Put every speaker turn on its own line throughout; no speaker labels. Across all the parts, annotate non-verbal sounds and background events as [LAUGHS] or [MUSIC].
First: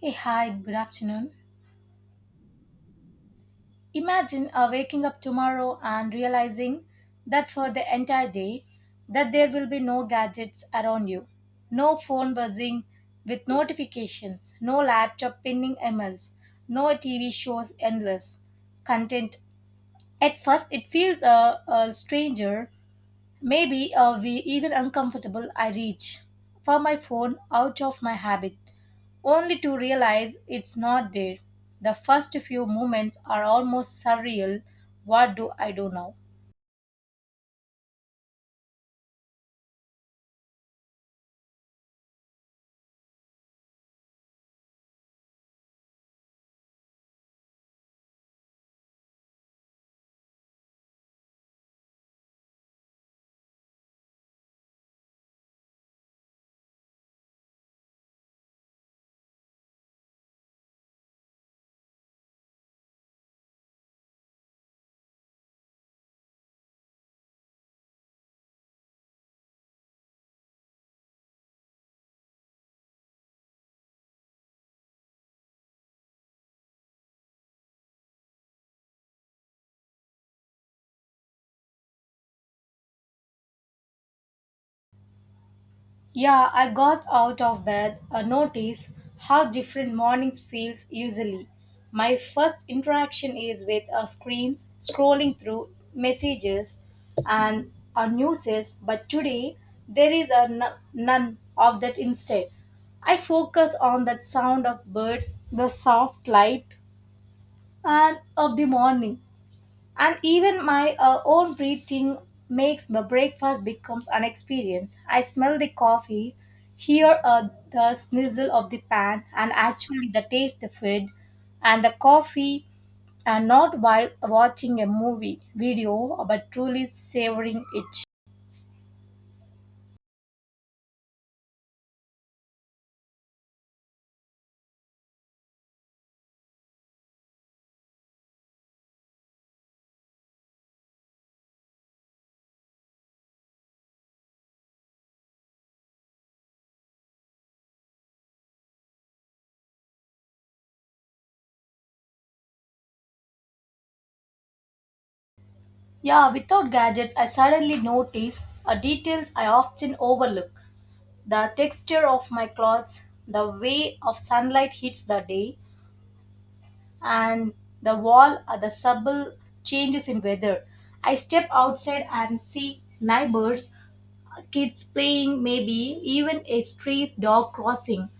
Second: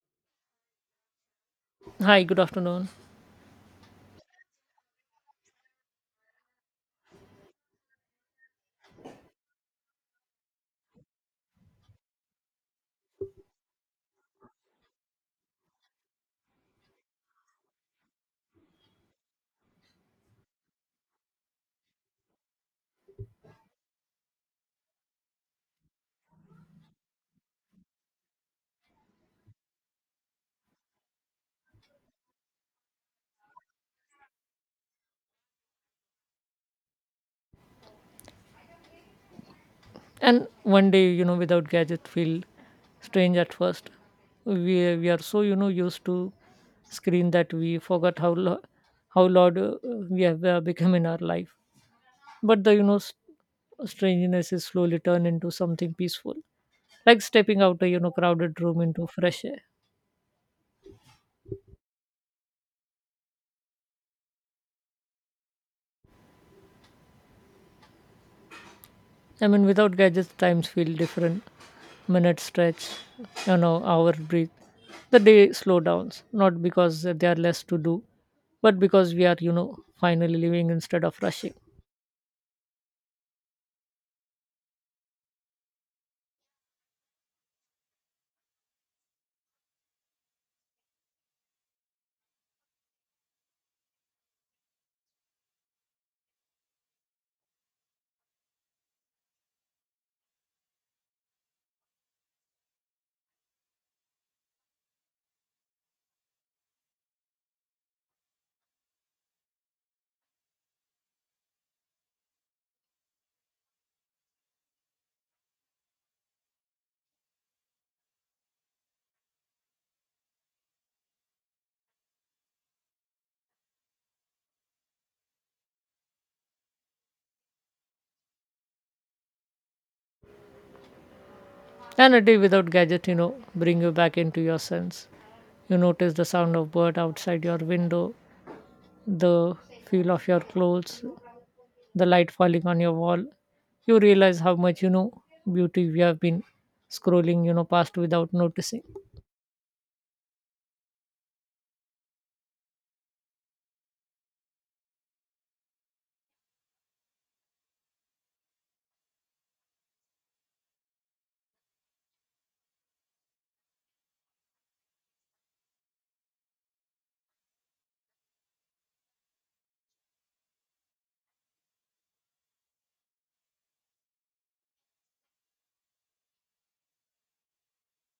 Hey, hi, good afternoon.
Hi, good afternoon.
Imagine waking up tomorrow and realizing that for the entire day that there will be no gadgets around you. No phone buzzing with notifications, no laptop pinging emails, no TV shows endless content. At first it feels a stranger, maybe we even uncomfortable. I reach for my phone out of my habit only to realize it's not there. The first few moments are almost surreal. What do I do now?
And one day, you know, without gadget feel strange at first. We are so used to screen that we forgot how loud we have become in our life. But the you know s strangeness is slowly turned into something peaceful, like stepping out a crowded room into fresh air. I mean, without gadgets, times feel different. Minute stretch, you know, hour breathe. The day slow downs, not because there are less to do, but because we are, you know, finally living instead of rushing.
Yeah, I got out of bed. I notice how different mornings feels usually. My first interaction is with screens, scrolling through messages and newses, but today there is a none of that instead. I focus on that sound of birds, the soft light, and of the morning, and even my own breathing makes the breakfast becomes an experience. I smell the coffee, hear the snizzle of the pan and actually the taste the food and the coffee and not while watching a movie video, but truly savoring it.
And a day without gadget, you know, bring you back into your sense. You notice the sound of bird outside your window, the feel of your clothes, the light falling on your wall. You realize how much, you know, beauty we have been scrolling, you know, past without noticing.
Yeah, without gadgets I suddenly notice details I often overlook, the texture of my clothes, the way of sunlight hits the day, and the wall or the subtle changes in weather. I step outside and see neighbors, kids playing, maybe even a stray dog crossing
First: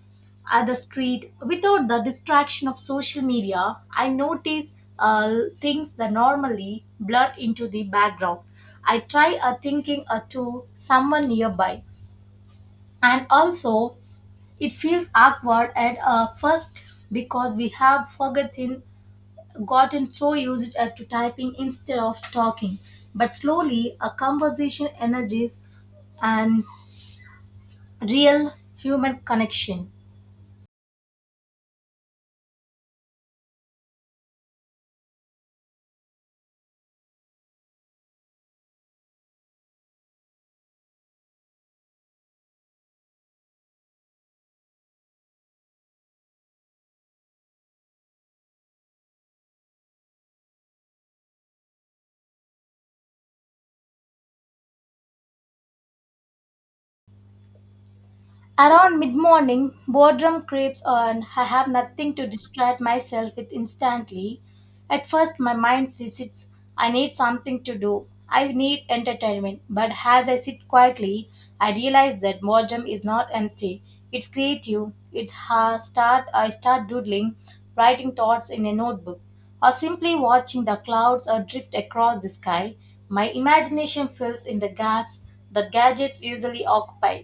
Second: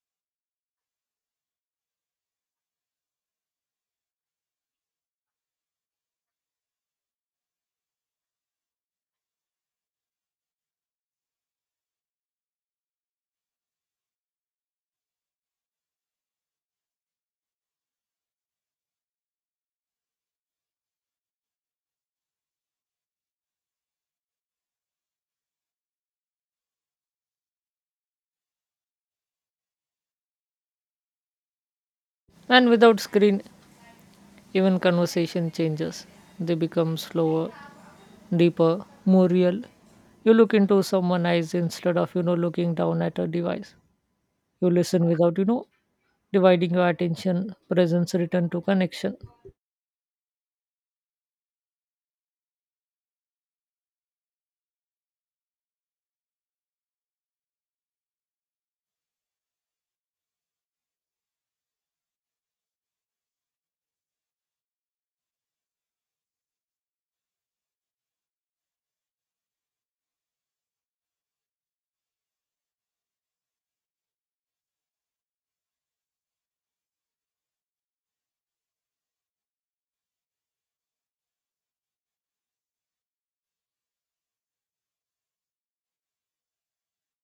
at the street without the distraction of social media. I notice things that normally blur into the background. I try thinking to someone nearby, and also it feels awkward at first because we have forgotten gotten so used to typing instead of talking. But slowly, a conversation energies and real human connection.
And without screen, even conversation changes. They become slower, deeper, more real. You look into someone's eyes instead of, you know, looking down at a device. You listen without, you know, dividing your attention, presence return to connection.
Around mid morning, boredom creeps on. I have nothing to distract myself with instantly. At first, my mind resists. I need something to do. I need entertainment. But as I sit quietly, I realize that boredom is not empty. It's creative. Start. I start doodling, writing thoughts in a notebook, or simply watching the clouds or drift across the sky. My imagination fills in the gaps that gadgets usually occupy.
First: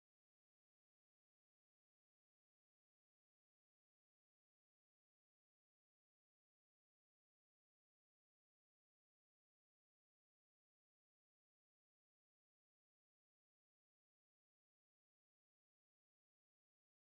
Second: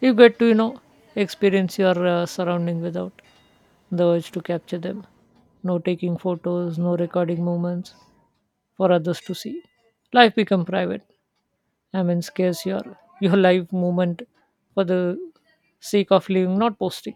You get to, you know, experience your surrounding without the urge to capture them. No taking photos, no recording moments for others to see. Life become private. I mean, scarce your life moment for the sake of living, not posting.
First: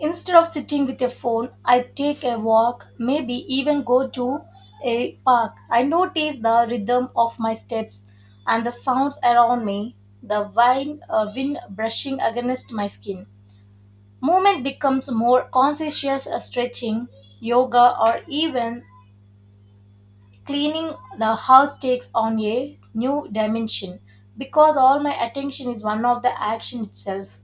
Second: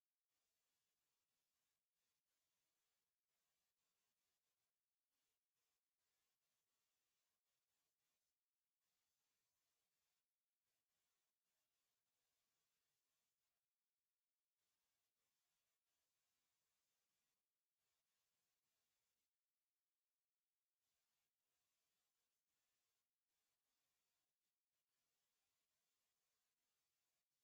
Instead of sitting with a phone, I take a walk, maybe even go to a park. I notice the rhythm of my steps and the sounds around me, the wind, wind brushing against my skin. Movement becomes more conscious, stretching, yoga, or even cleaning the house takes on a new dimension because all my attention is one of the action itself,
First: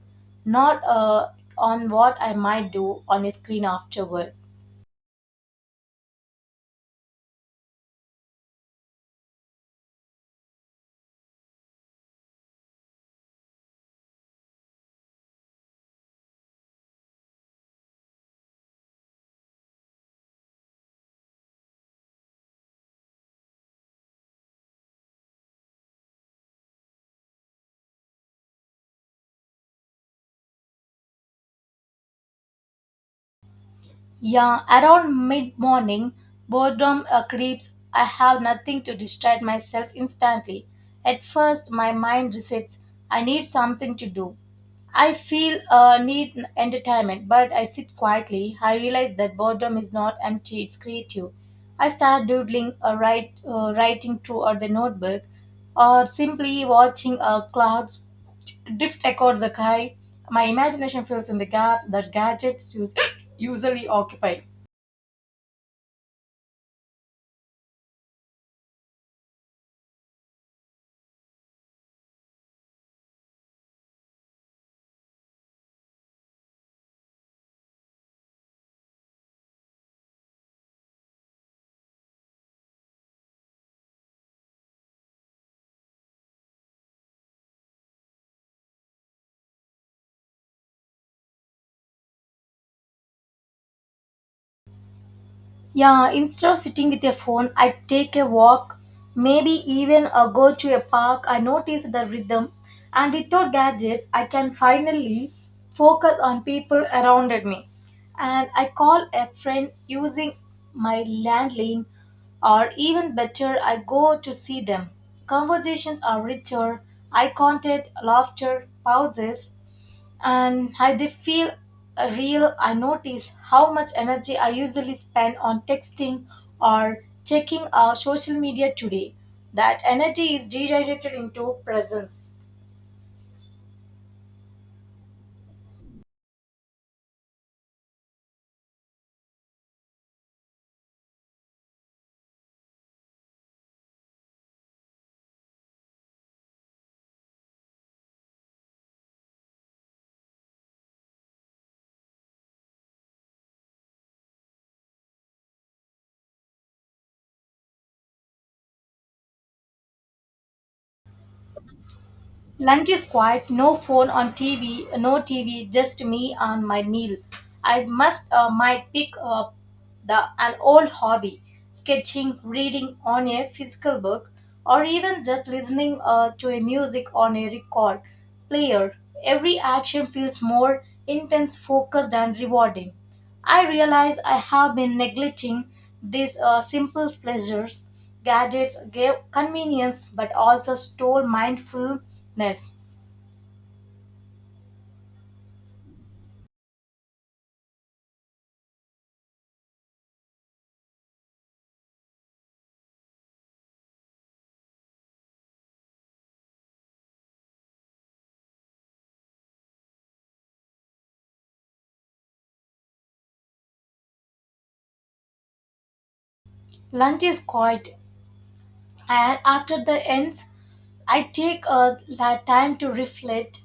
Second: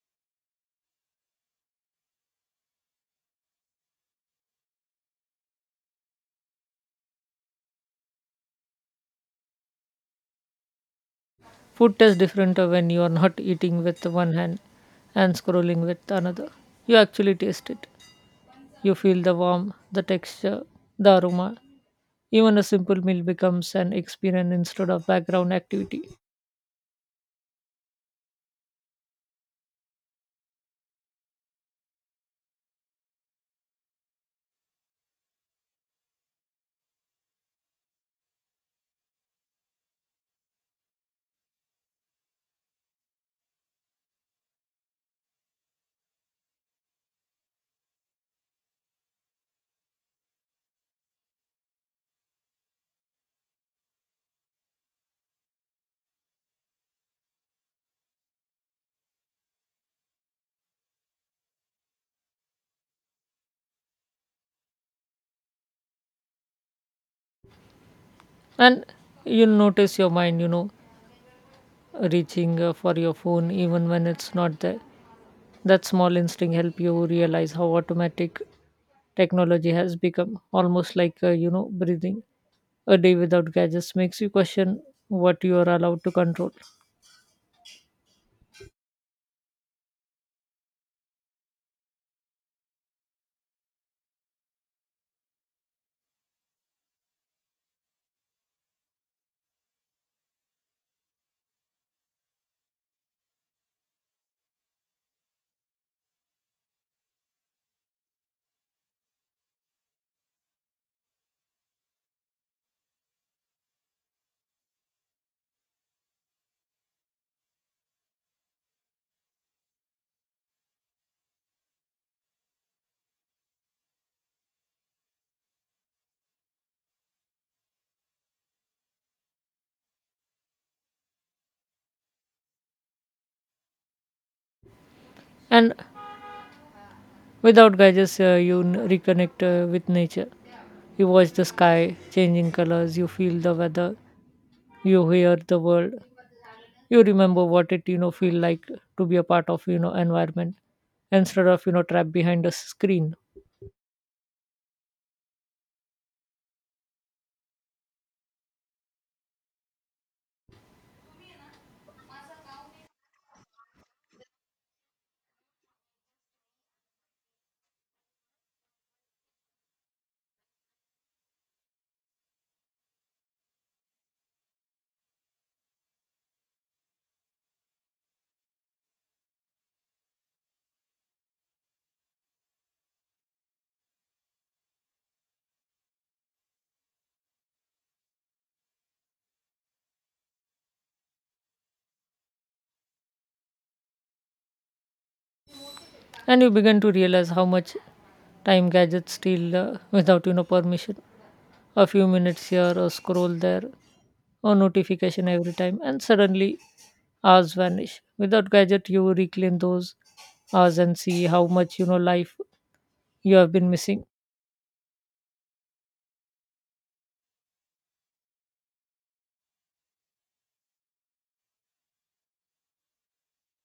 not on what I might do on a screen afterward.
Food tastes different when you are not eating with one hand and scrolling with another. You actually taste it. You feel the warmth, the texture, the aroma. Even a simple meal becomes an experience instead of background activity.
Yeah, around mid morning, boredom creeps. I have nothing to distract myself instantly. At first, my mind resets. I need something to do. I feel need entertainment, but I sit quietly. I realize that boredom is not empty; it's creative. I start doodling, writing through or the notebook, or simply watching clouds drift echoed the cry. My imagination fills in the gaps that gadgets use, usually occupy.
And you'll notice your mind, you know, reaching for your phone even when it's not there. That small instinct help you realize how automatic technology has become, almost like, you know, breathing. A day without gadgets makes you question what you are allowed to control.
Yeah, instead of sitting with a phone, I take a walk, maybe even a go to a park. I notice the rhythm, and without gadgets, I can finally focus on people around me. And I call a friend using my landline, or even better, I go to see them. Conversations are richer, eye contact, laughter, pauses, and how they feel real. I notice how much energy I usually spend on texting or checking our social media today. That energy is redirected into presence.
And without gadgets, reconnect with nature. You watch the sky changing colors, you feel the weather, you hear the world, you remember what it you know feel like to be a part of environment instead of trapped behind a screen.
Lunch is quiet, no phone on TV, no TV, just me and my meal. I must might pick up the an old hobby, sketching, reading on a physical book, or even just listening to a music on a record player. Every action feels more intense, focused, and rewarding. I realize I have been neglecting these simple pleasures. Gadgets gave convenience but also stole mindfulness.
And you begin to realize how much time gadgets steal without you know permission. A few minutes here, a scroll there, or notification every time, and suddenly hours vanish. Without gadget, you reclaim those hours and see how much you know life you have been missing.
Lunch is quiet, and after the ends, I take a time to reflect.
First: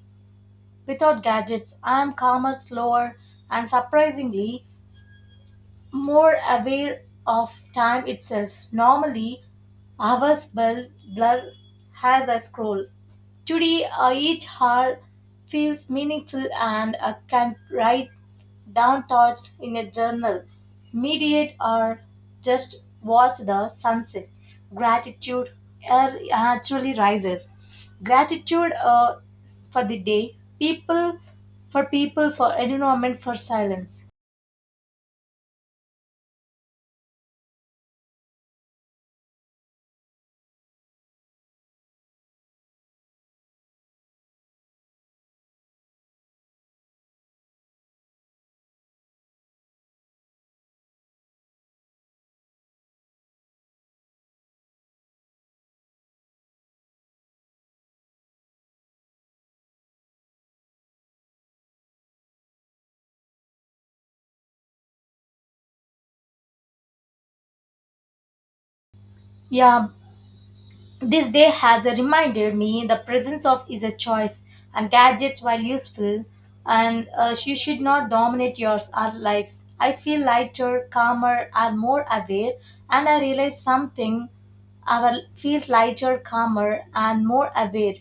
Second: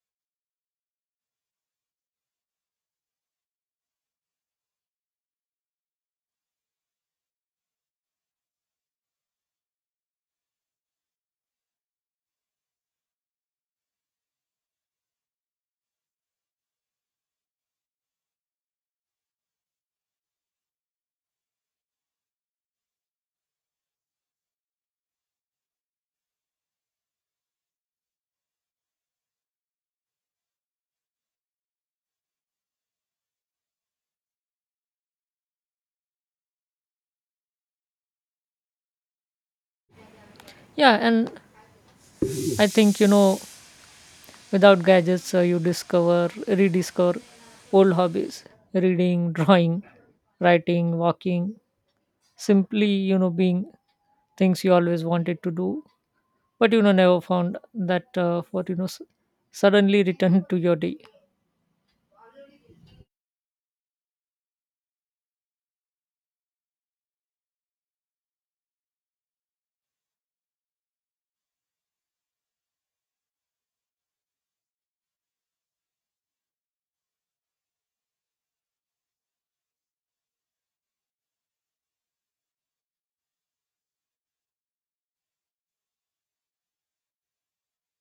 Without gadgets, I am calmer, slower, and surprisingly more aware of time itself. Normally, hours blur, blur as I scroll. Today, each hour feels meaningful and I can write down thoughts in a journal, meditate, or just watch the sunset. Gratitude naturally rises. Gratitude for the day, people for people, for environment, for silence.
Yeah, and I think, you know, without gadgets, you discover rediscover old hobbies: reading, [LAUGHS] drawing, writing, walking, simply you know being. Things you always wanted to do but you know never found that what you know s- suddenly returned to your day.
Yeah, this day has reminded me the presence of is a choice and gadgets while useful and she should not dominate yours our lives. I feel lighter, calmer and more aware and I realize something our feels lighter, calmer and more aware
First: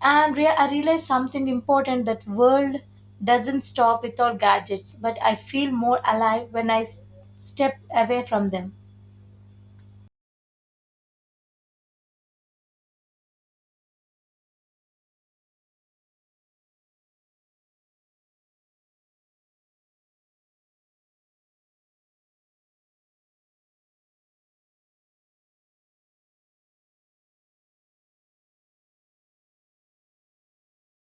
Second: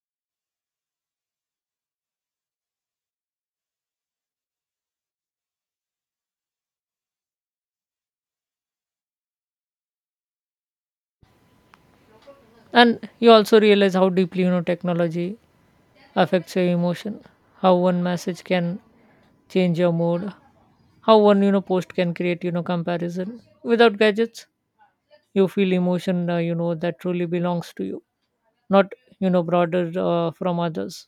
and I realize something important that world doesn't stop with our gadgets, but I feel more alive when I step away from them.
And you also realize how deeply you know technology affects your emotion, how one message can change your mood, how one you know post can create you know comparison. Without gadgets, you feel emotion you know that truly belongs to you, not you know broader from others.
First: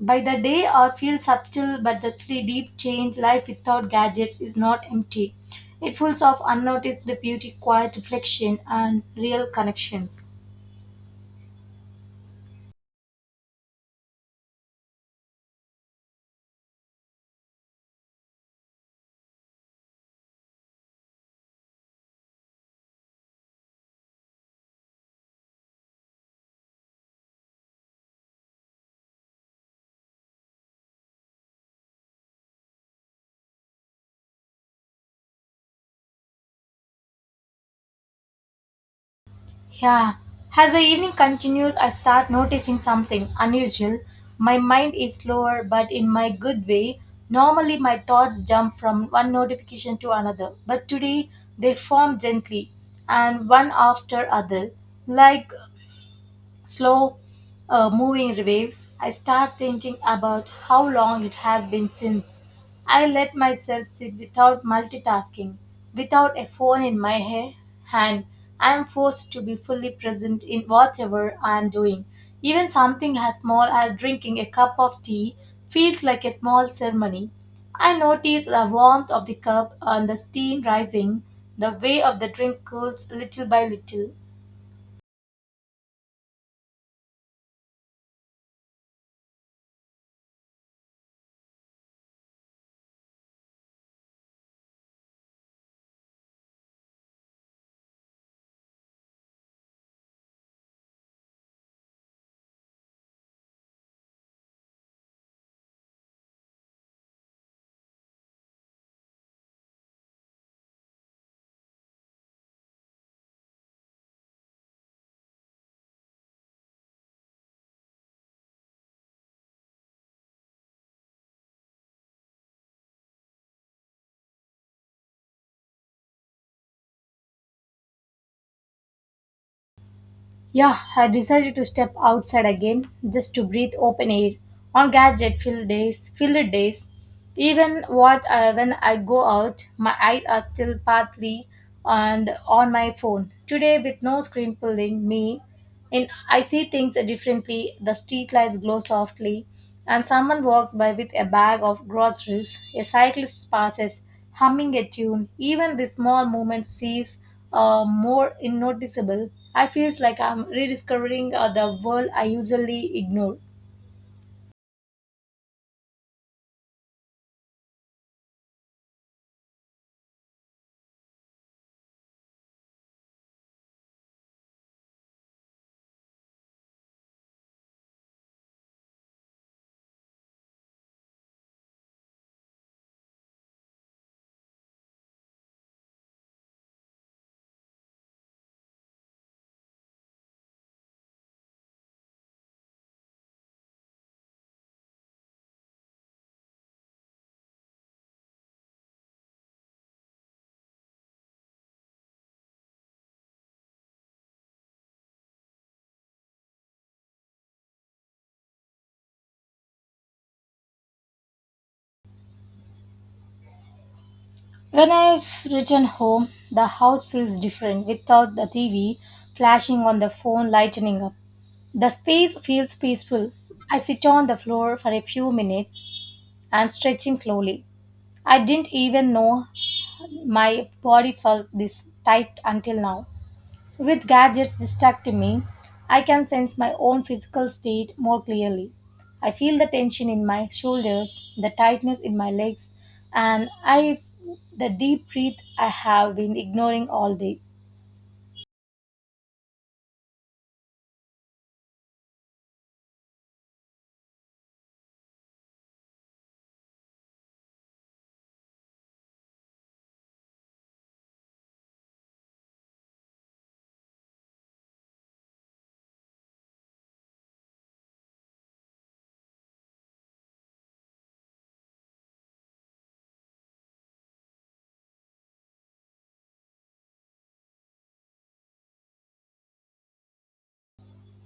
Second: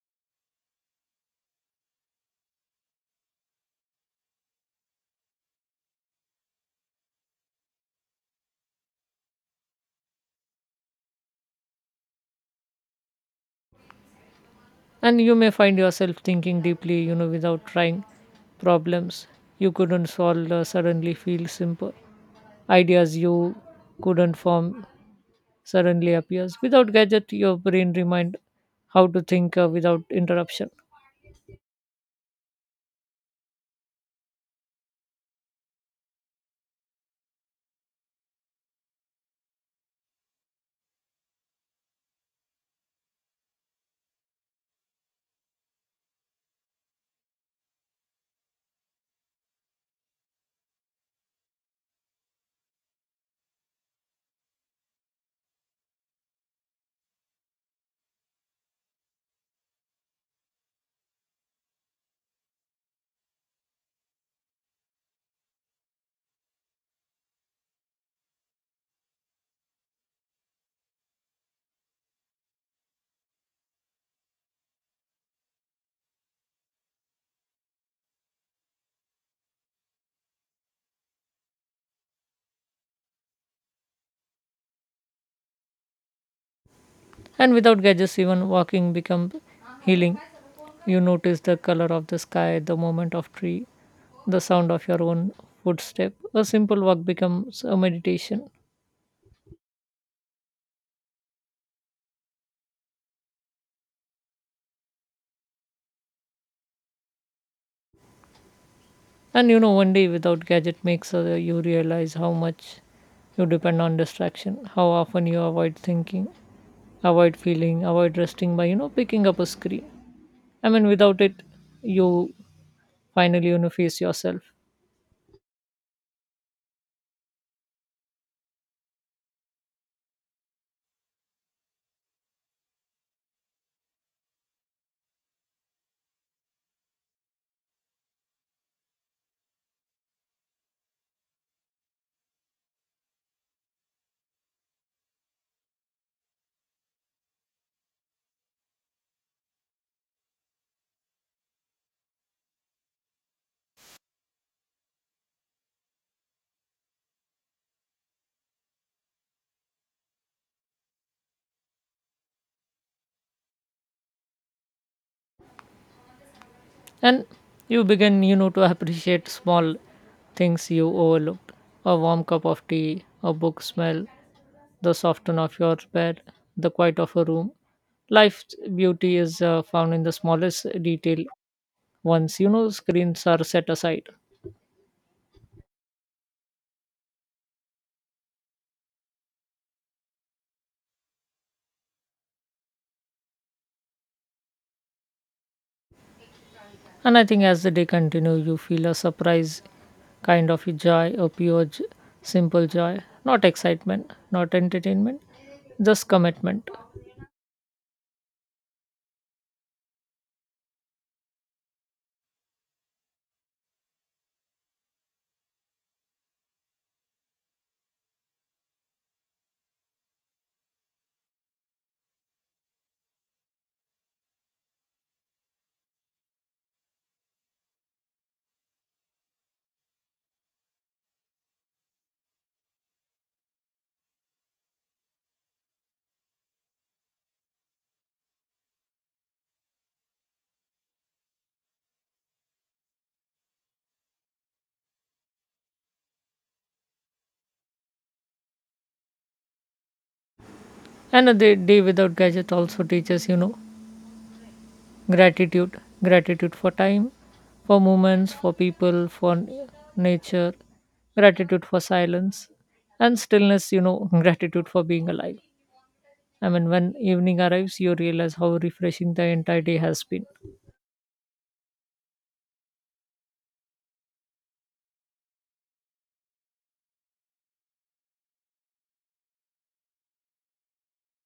By the day, I feel subtle but the deep change life without gadgets is not empty. It full of unnoticed beauty, quiet reflection, and real connections.
And you may find yourself thinking deeply you know without trying. Problems you couldn't solve suddenly feel simple. Ideas you couldn't form suddenly appears. Without gadget, your brain remind how to think without interruption.
Yeah. As the evening continues, I start noticing something unusual. My mind is slower, but in my good way. Normally, my thoughts jump from one notification to another, but today they form gently and one after other, like slow moving waves. I start thinking about how long it has been since I let myself sit without multitasking, without a phone in my hand. I am forced to be fully present in whatever I am doing. Even something as small as drinking a cup of tea feels like a small ceremony. I notice the warmth of the cup and the steam rising, the way of the drink cools little by little.
And without gadgets, even walking become healing. You notice the color of the sky, the movement of tree, the sound of your own footstep. A simple walk becomes a meditation. And you know, one day without gadget makes you realize how much you depend on distraction, how often you avoid thinking, avoid feeling, avoid resting by, you know, picking up a screen. I mean, without it, you finally you know face yourself.
Yeah, I decided to step outside again just to breathe open air. On gadget filled days, even what when I go out, my eyes are still partly and on my phone. Today, with no screen pulling me in, I see things differently. The street lights glow softly, and someone walks by with a bag of groceries. A cyclist passes, humming a tune. Even the small movement sees more noticeable. I feels like I'm rediscovering the world I usually ignore.
And you begin you know to appreciate small things you overlooked: a warm cup of tea, a book smell, the softness of your bed, the quiet of a room. Life's beauty is found in the smallest detail once you know screens are set aside. And I think as the day continues, you feel a surprise kind of joy, a simple joy, not excitement, not entertainment, just commitment.
When I've returned home, the house feels different without the TV flashing on the phone lightening up. The space feels peaceful. I sit on the floor for a few minutes, and stretching slowly. I didn't even know my body felt this tight until now. With gadgets distracting me, I can sense my own physical state more clearly. I feel the tension in my shoulders, the tightness in my legs, and I the deep breath I have been ignoring all day.
Another day without gadget also teaches, you know, gratitude. Gratitude for time, for moments, for people, nature. Gratitude for silence and stillness, you know, [LAUGHS] gratitude for being alive. I mean, when evening arrives, you realize how refreshing the entire day has been.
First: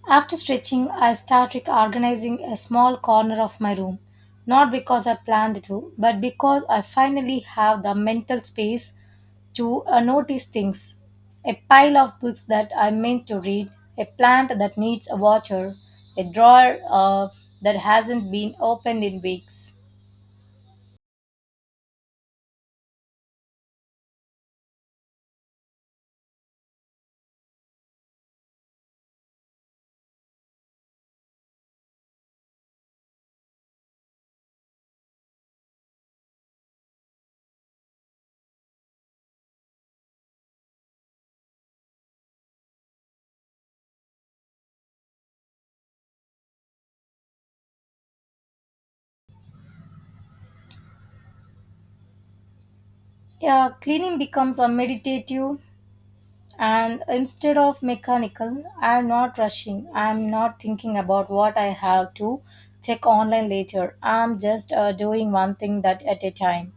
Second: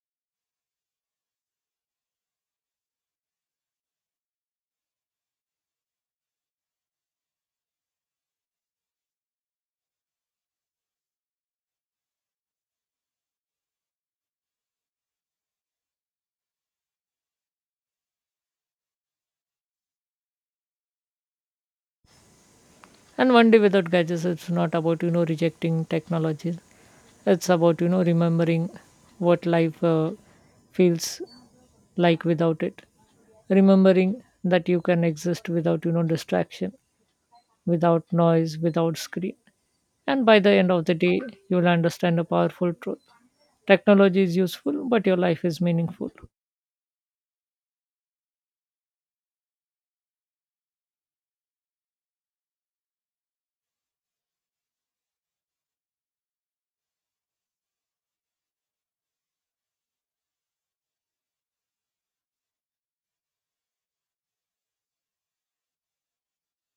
After stretching, I start reorganizing a small corner of my room, not because I planned to, but because I finally have the mental space to notice things. A pile of books that I meant to read, a plant that needs a water, a drawer that hasn't been opened in weeks.
And one day without gadgets, it's not about, you know, rejecting technology. It's about, you know, remembering what life feels like without it, remembering that you can exist without you know distraction, without noise, without screen. And by the end of the day, you'll understand a powerful truth: technology is useful, but your life is meaningful.
Yeah, cleaning becomes a meditative and instead of mechanical. I'm not rushing. I'm not thinking about what I have to check online later. I'm just doing one thing that at a time.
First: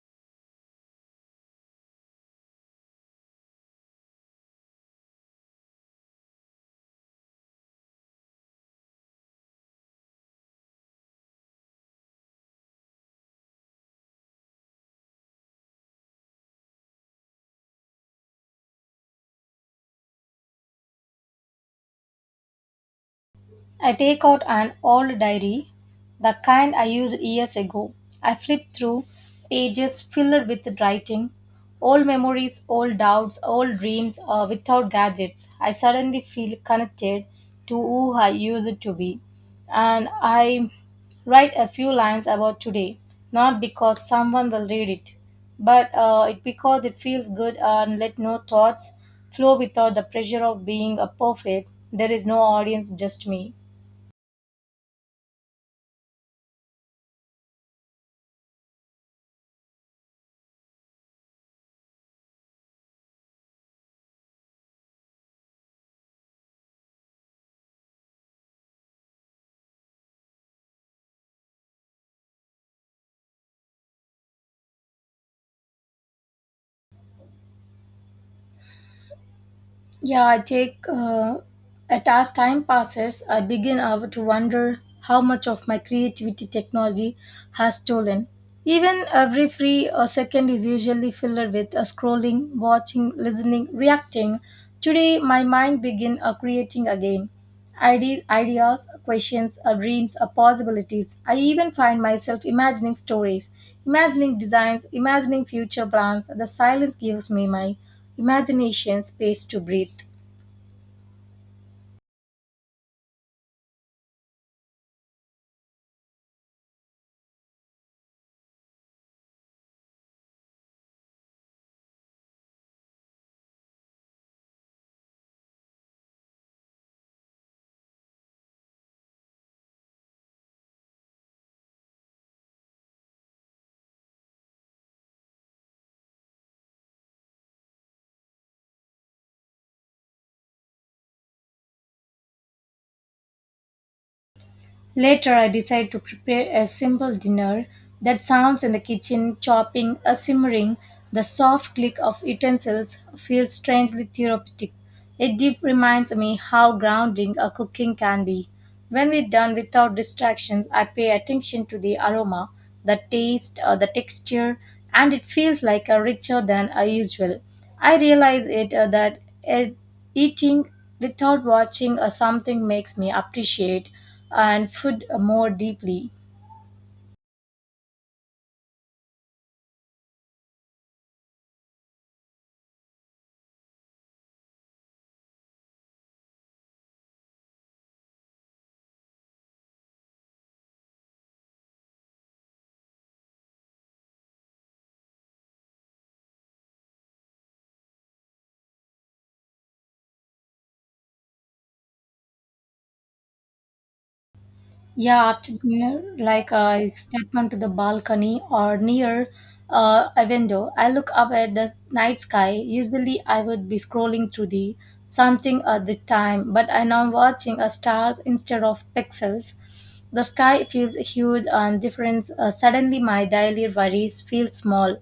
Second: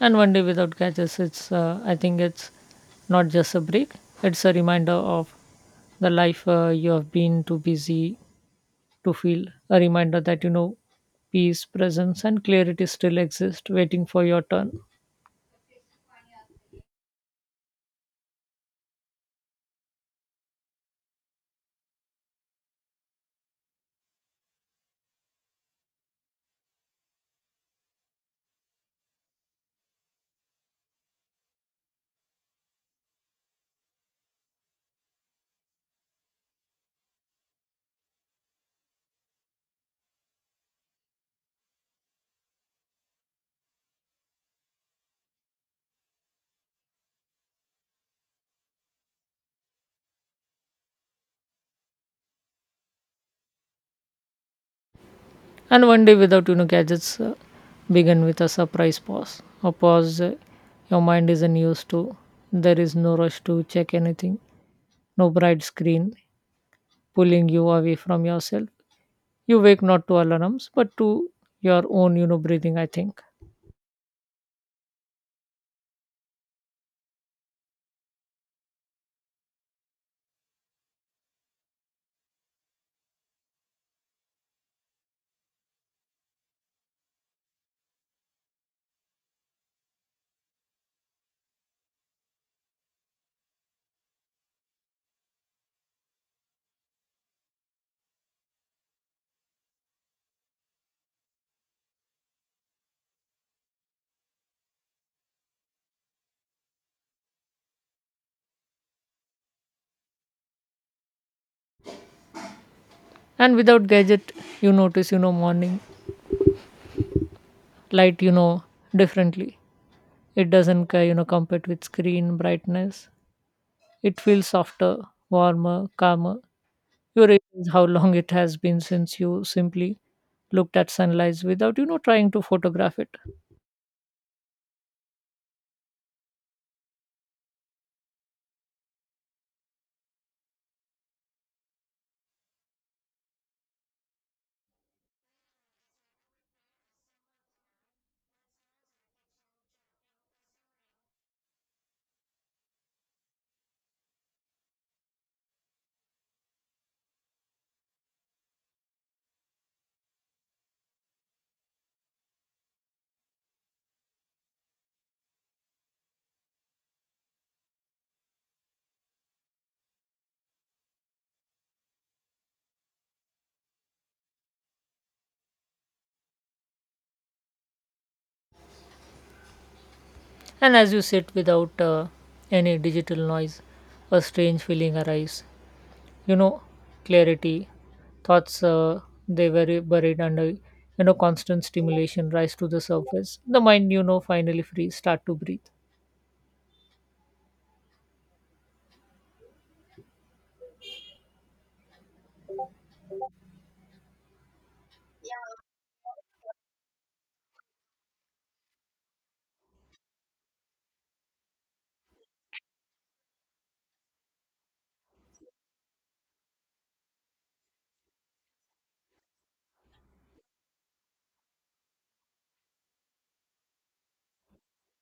And one day without gadgets, it's I think it's not just a break, it's a reminder of the life you have been too busy to feel, a reminder that you know peace, presence, and clarity still exist, waiting for your turn.
I take out an old diary, the kind I used years ago. I flip through pages filled with writing, old memories, old doubts, old dreams without gadgets. I suddenly feel connected to who I used to be. And I write a few lines about today, not because someone will read it, but it because it feels good and let no thoughts flow without the pressure of being a perfect. There is no audience, just me.
And one day without you know gadgets, begin with a surprise pause. A pause your mind isn't used to. There is no rush to check anything. No bright screen pulling you away from yourself. You wake not to alarms, but to your own you know breathing, I think.
Yeah, I take at as time passes, I begin to wonder how much of my creativity technology has stolen. Even every free second is usually filled with scrolling, watching, listening, reacting. Today, my mind begin creating again. Ideas, questions, or dreams, or possibilities. I even find myself imagining stories, imagining designs, imagining future plans. The silence gives me my imagination space to breathe.
And without gadget, you notice you know morning light you know differently. It doesn't you know compete with screen brightness. It feels softer, warmer, calmer. Your age how long it has been since you simply looked at sunrise without, you know, trying to photograph it.
Later, I decide to prepare a simple dinner that sounds in the kitchen, chopping or simmering. The soft click of utensils feels strangely therapeutic. It deep reminds me how grounding a cooking can be. When we're done without distractions, I pay attention to the aroma, the taste, or the texture, and it feels like a richer than a usual. I realize it that uh, eating without watching or something makes me appreciate and food more deeply.
And as you sit without any digital noise, a strange feeling arises. You know, clarity, thoughts, they were buried under, you know, constant stimulation rise to the surface. The mind, you know, finally free, start to breathe.
Yeah, after dinner, I step onto the balcony or near a window. I look up at the night sky. Usually, I would be scrolling through the something at the time, but I now watching a stars instead of pixels. The sky feels huge and different. Suddenly, my daily worries feel small.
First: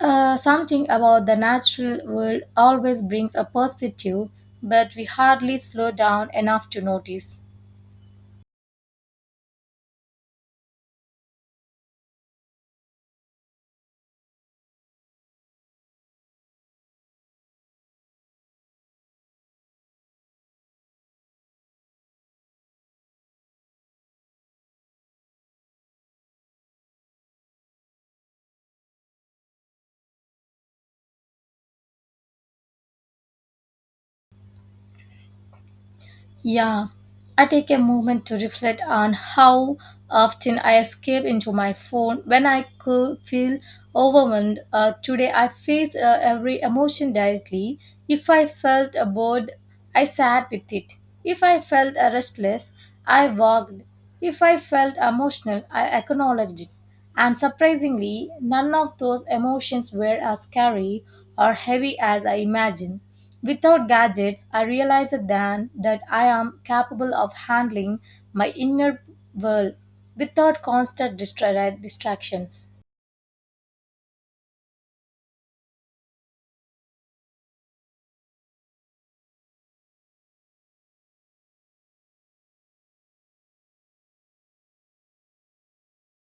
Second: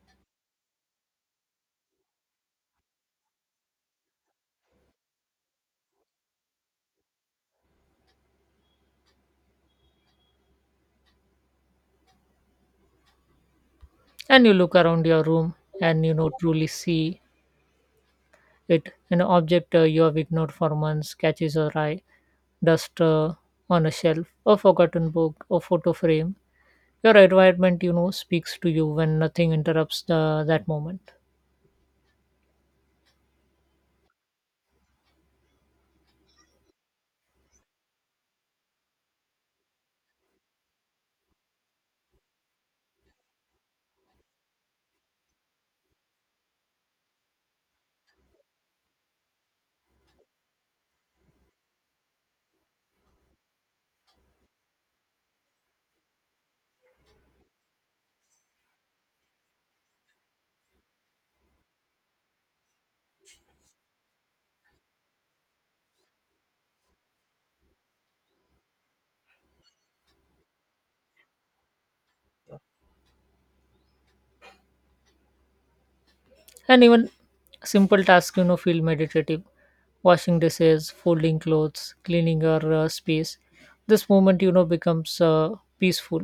Something about the natural world always brings a perspective, but we hardly slow down enough to notice.
And you look around your room and, you know, truly see. It an object you have ignored for months catches your eye, dust on a shelf, a forgotten book, a photo frame. Your environment, you know, speaks to you when nothing interrupts that moment.
Yeah, I take a moment to reflect on how often I escape into my phone when I could feel overwhelmed. Today, I faced every emotion directly. If I felt bored, I sat with it. If I felt restless, I walked. If I felt emotional, I acknowledged it. And surprisingly, none of those emotions were as scary or heavy as I imagined. Without gadgets, I realized then that I am capable of handling my inner world without constant distractions.
And even simple tasks, you know, feel meditative. Washing dishes, folding clothes, cleaning your space. This moment, you know, becomes peaceful,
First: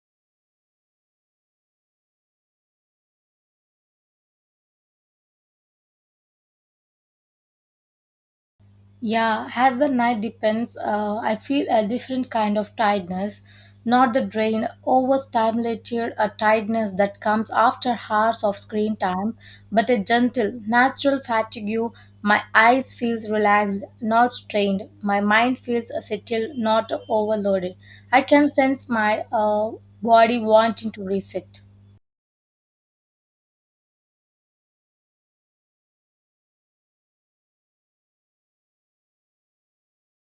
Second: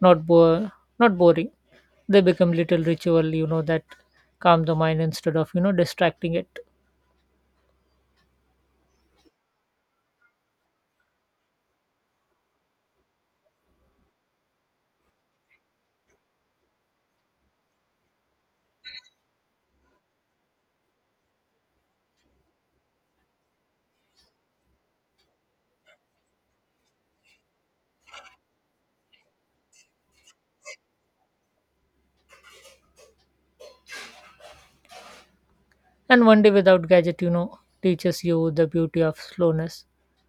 not bo- not boring. They become little ritual, you know, that calm the mind instead of you know distracting it.
Yeah, as the night depends, I feel a different kind of tiredness, not the drain, overstimulated, a tiredness that comes after hours of screen time, but a gentle, natural fatigue. My eyes feels relaxed, not strained. My mind feels settled, not overloaded. I can sense my body wanting to reset.
And one day without gadget, you know, teaches you the beauty of slowness,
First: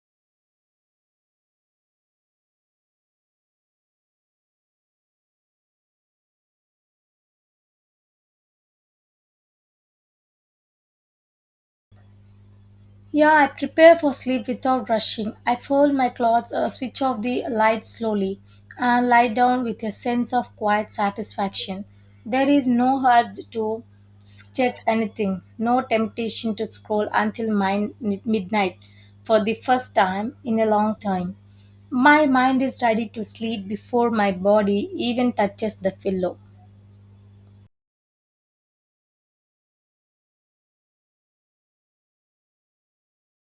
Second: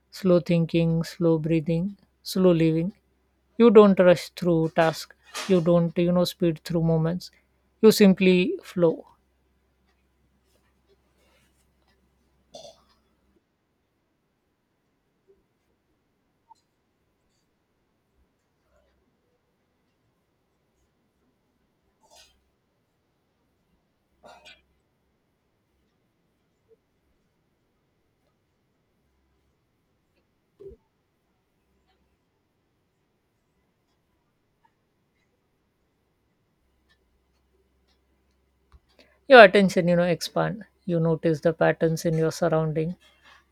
slow thinking, slow breathing, slow living. You don't rush through tasks. You don't, you know, speed through moments. You simply flow.
Yeah, I prepare for sleep without rushing. I fold my clothes, switch off the light slowly, and lie down with a sense of quiet satisfaction. There is no urge to check anything, no temptation to scroll until midnight for the first time in a long time. My mind is ready to sleep before my body even touches the pillow.
Your attention, you know, expand. You notice the patterns in your surrounding,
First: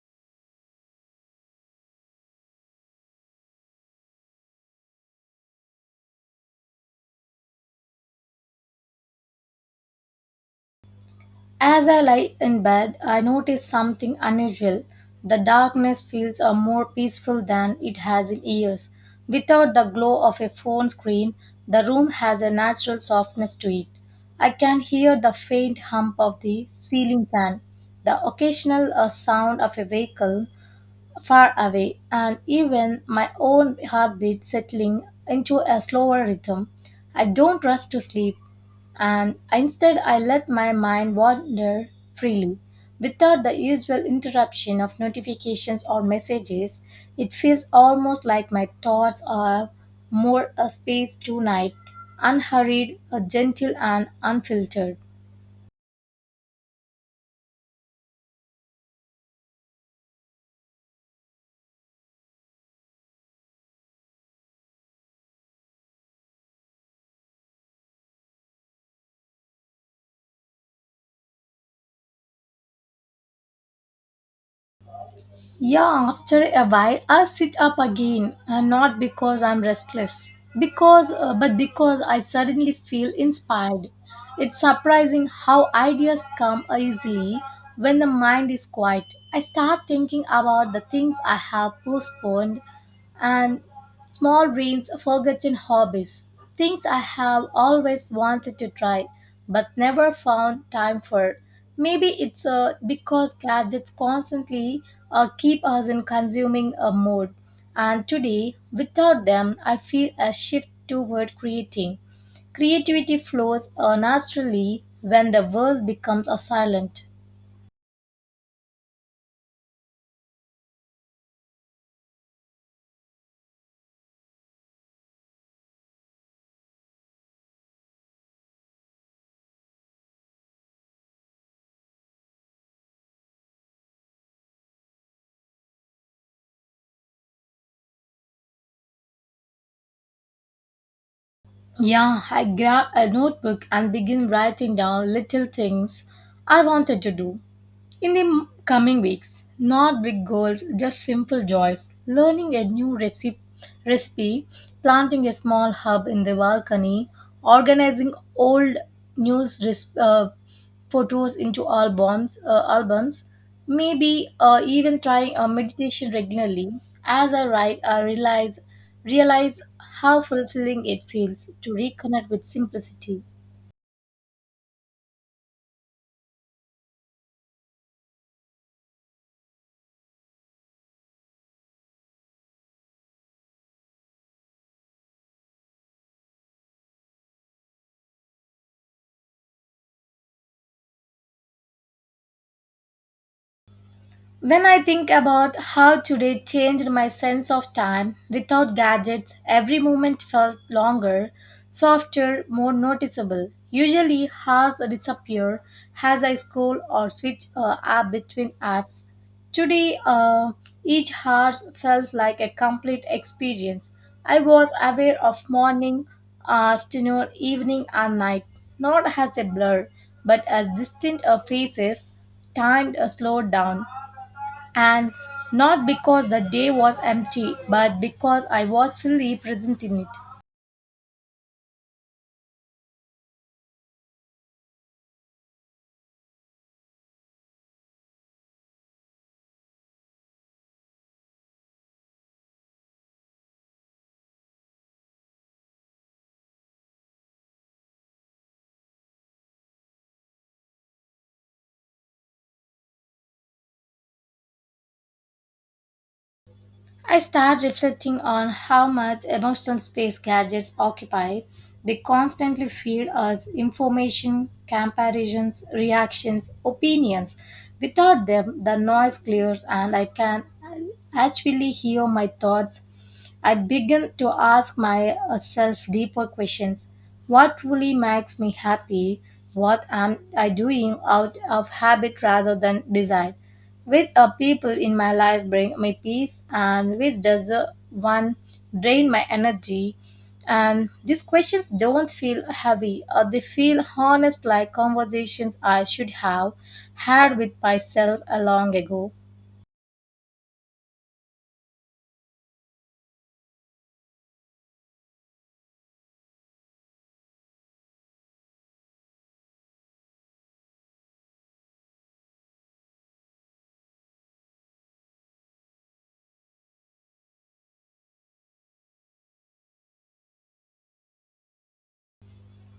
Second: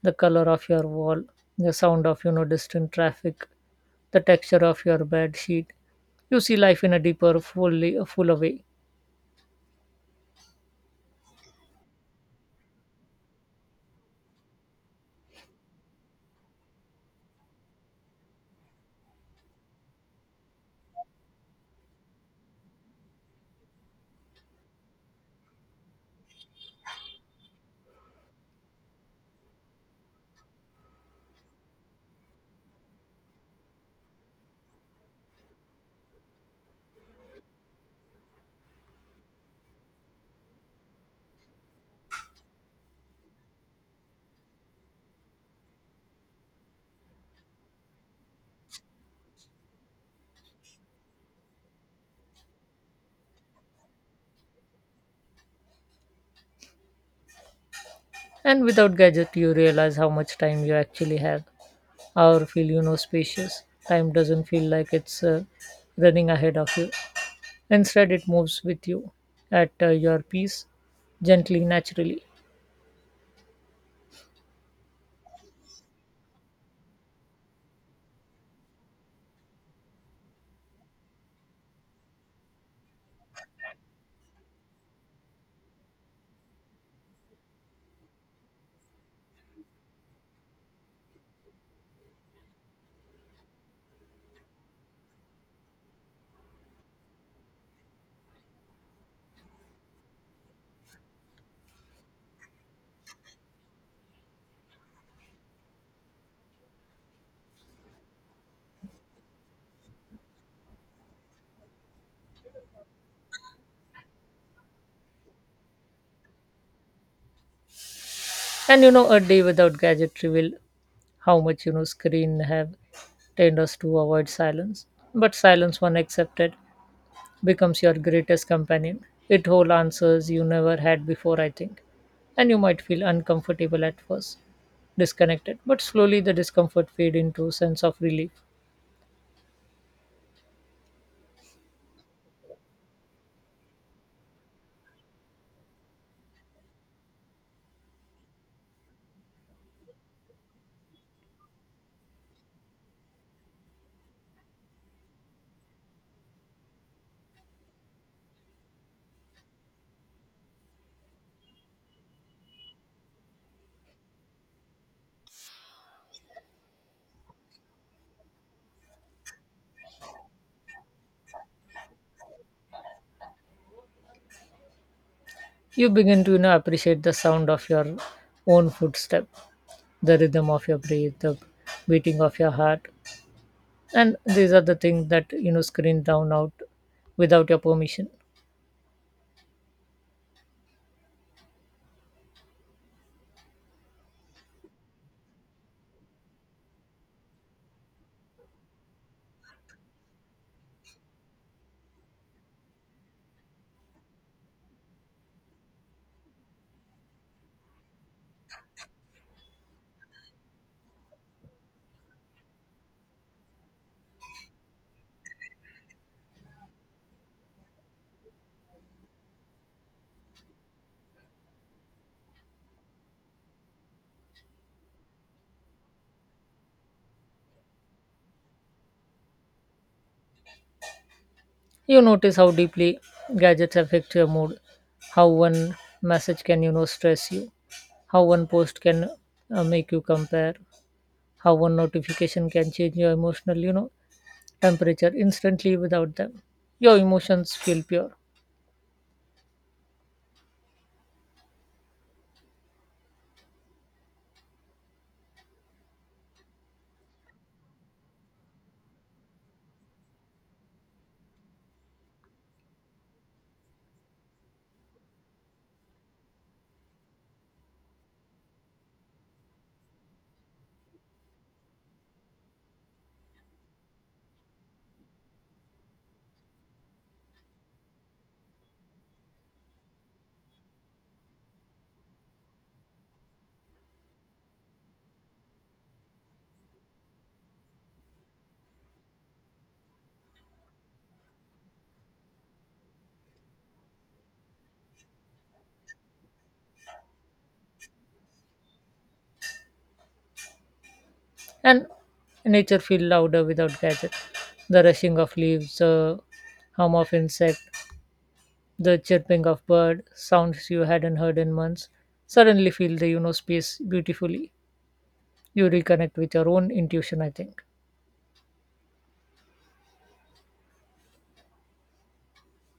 the color of your wall, the sound of, you know, distant traffic, the texture of your bed sheet. You see life in a deeper, fuller way.
As I lie in bed, I notice something unusual. The darkness feels more peaceful than it has in years. Without the glow of a phone screen, the room has a natural softness to it. I can hear the faint hum of the ceiling fan, the occasional sound of a vehicle far away, and even my own heartbeat settling into a slower rhythm. I don't rush to sleep and instead I let my mind wander freely. Without the usual interruption of notifications or messages, it feels almost like my thoughts are more a space tonight, unhurried, a gentle, and unfiltered.
And without gadget, you realize how much time you actually have or feel you know spacious. Time doesn't feel like it's running ahead of you, instead it moves with you at your pace, gently, naturally.
Yeah, after a while I sit up again, and not because I'm restless, because but because I suddenly feel inspired. It's surprising how ideas come easily when the mind is quiet. I start thinking about the things I have postponed and small dreams, forgotten hobbies, things I have always wanted to try but never found time for. Maybe it's because gadgets constantly keep us in consuming a mode, and today, without them, I feel a shift toward creating. Creativity flows naturally when the world becomes a silent.
And you know a day without gadgetry will how much you know screen have trained us to avoid silence. But silence, when accepted, becomes your greatest companion. It whole answers you never had before, I think. And you might feel uncomfortable at first, disconnected, but slowly the discomfort fade into sense of relief.
Yeah, I grab a notebook and begin writing down little things I wanted to do. In the coming weeks, not big goals, just simple joys. Learning a new recipe, planting a small hub in the balcony, organizing old news res- uh, photos into albums. Maybe even trying a meditation regularly. As I write, I realize how fulfilling it feels to reconnect with simplicity.
You begin to you know appreciate the sound of your own footstep, the rhythm of your breath, the beating of your heart. And these are the things that you know screen down out without your permission.
When I think about how today changed my sense of time, without gadgets, every moment felt longer, softer, more noticeable. Usually, hours disappear as I scroll or switch app between apps. Today, each hour felt like a complete experience. I was aware of morning, afternoon, evening, and night, not as a blur, but as distinct phases. Time slowed down and not because the day was empty, but because I was fully present in it.
You notice how deeply gadgets affect your mood, how one message can you know stress you, how one post can make you compare, how one notification can change your emotional you know temperature instantly. Without them, your emotions feel pure.
I start reflecting on how much emotional space gadgets occupy. They constantly feed us information, comparisons, reactions, opinions. Without them, the noise clears and I can actually hear my thoughts. I begin to ask myself deeper questions. What truly makes me happy? What am I doing out of habit rather than desire? Which a people in my life bring me peace, and which does the one drain my energy? And these questions don't feel heavy, or they feel honest, like conversations I should have had with myself a long ago.
And nature feel louder without gadget: the rushing of leaves, the hum of insect, the chirping of bird, sounds you hadn't heard in months suddenly fill the you know space beautifully. You reconnect with your own intuition, I think.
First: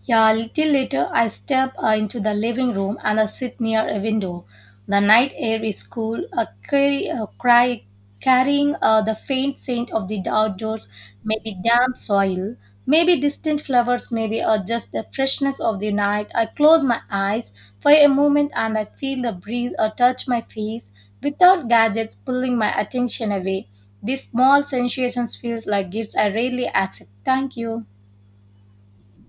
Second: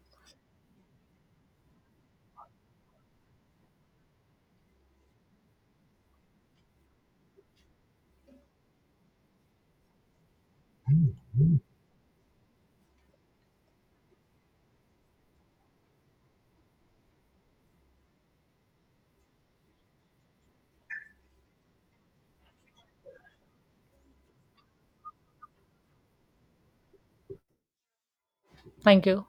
Yeah, a little later, I step into the living room and I sit near a window. The night air is cool, a cry carrying the faint scent of the outdoors, maybe damp soil, maybe distant flowers, maybe just the freshness of the night. I close my eyes for a moment and I feel the breeze touch my face without gadgets pulling my attention away. These small sensations feels like gifts I rarely accept. Thank you.
Thank you.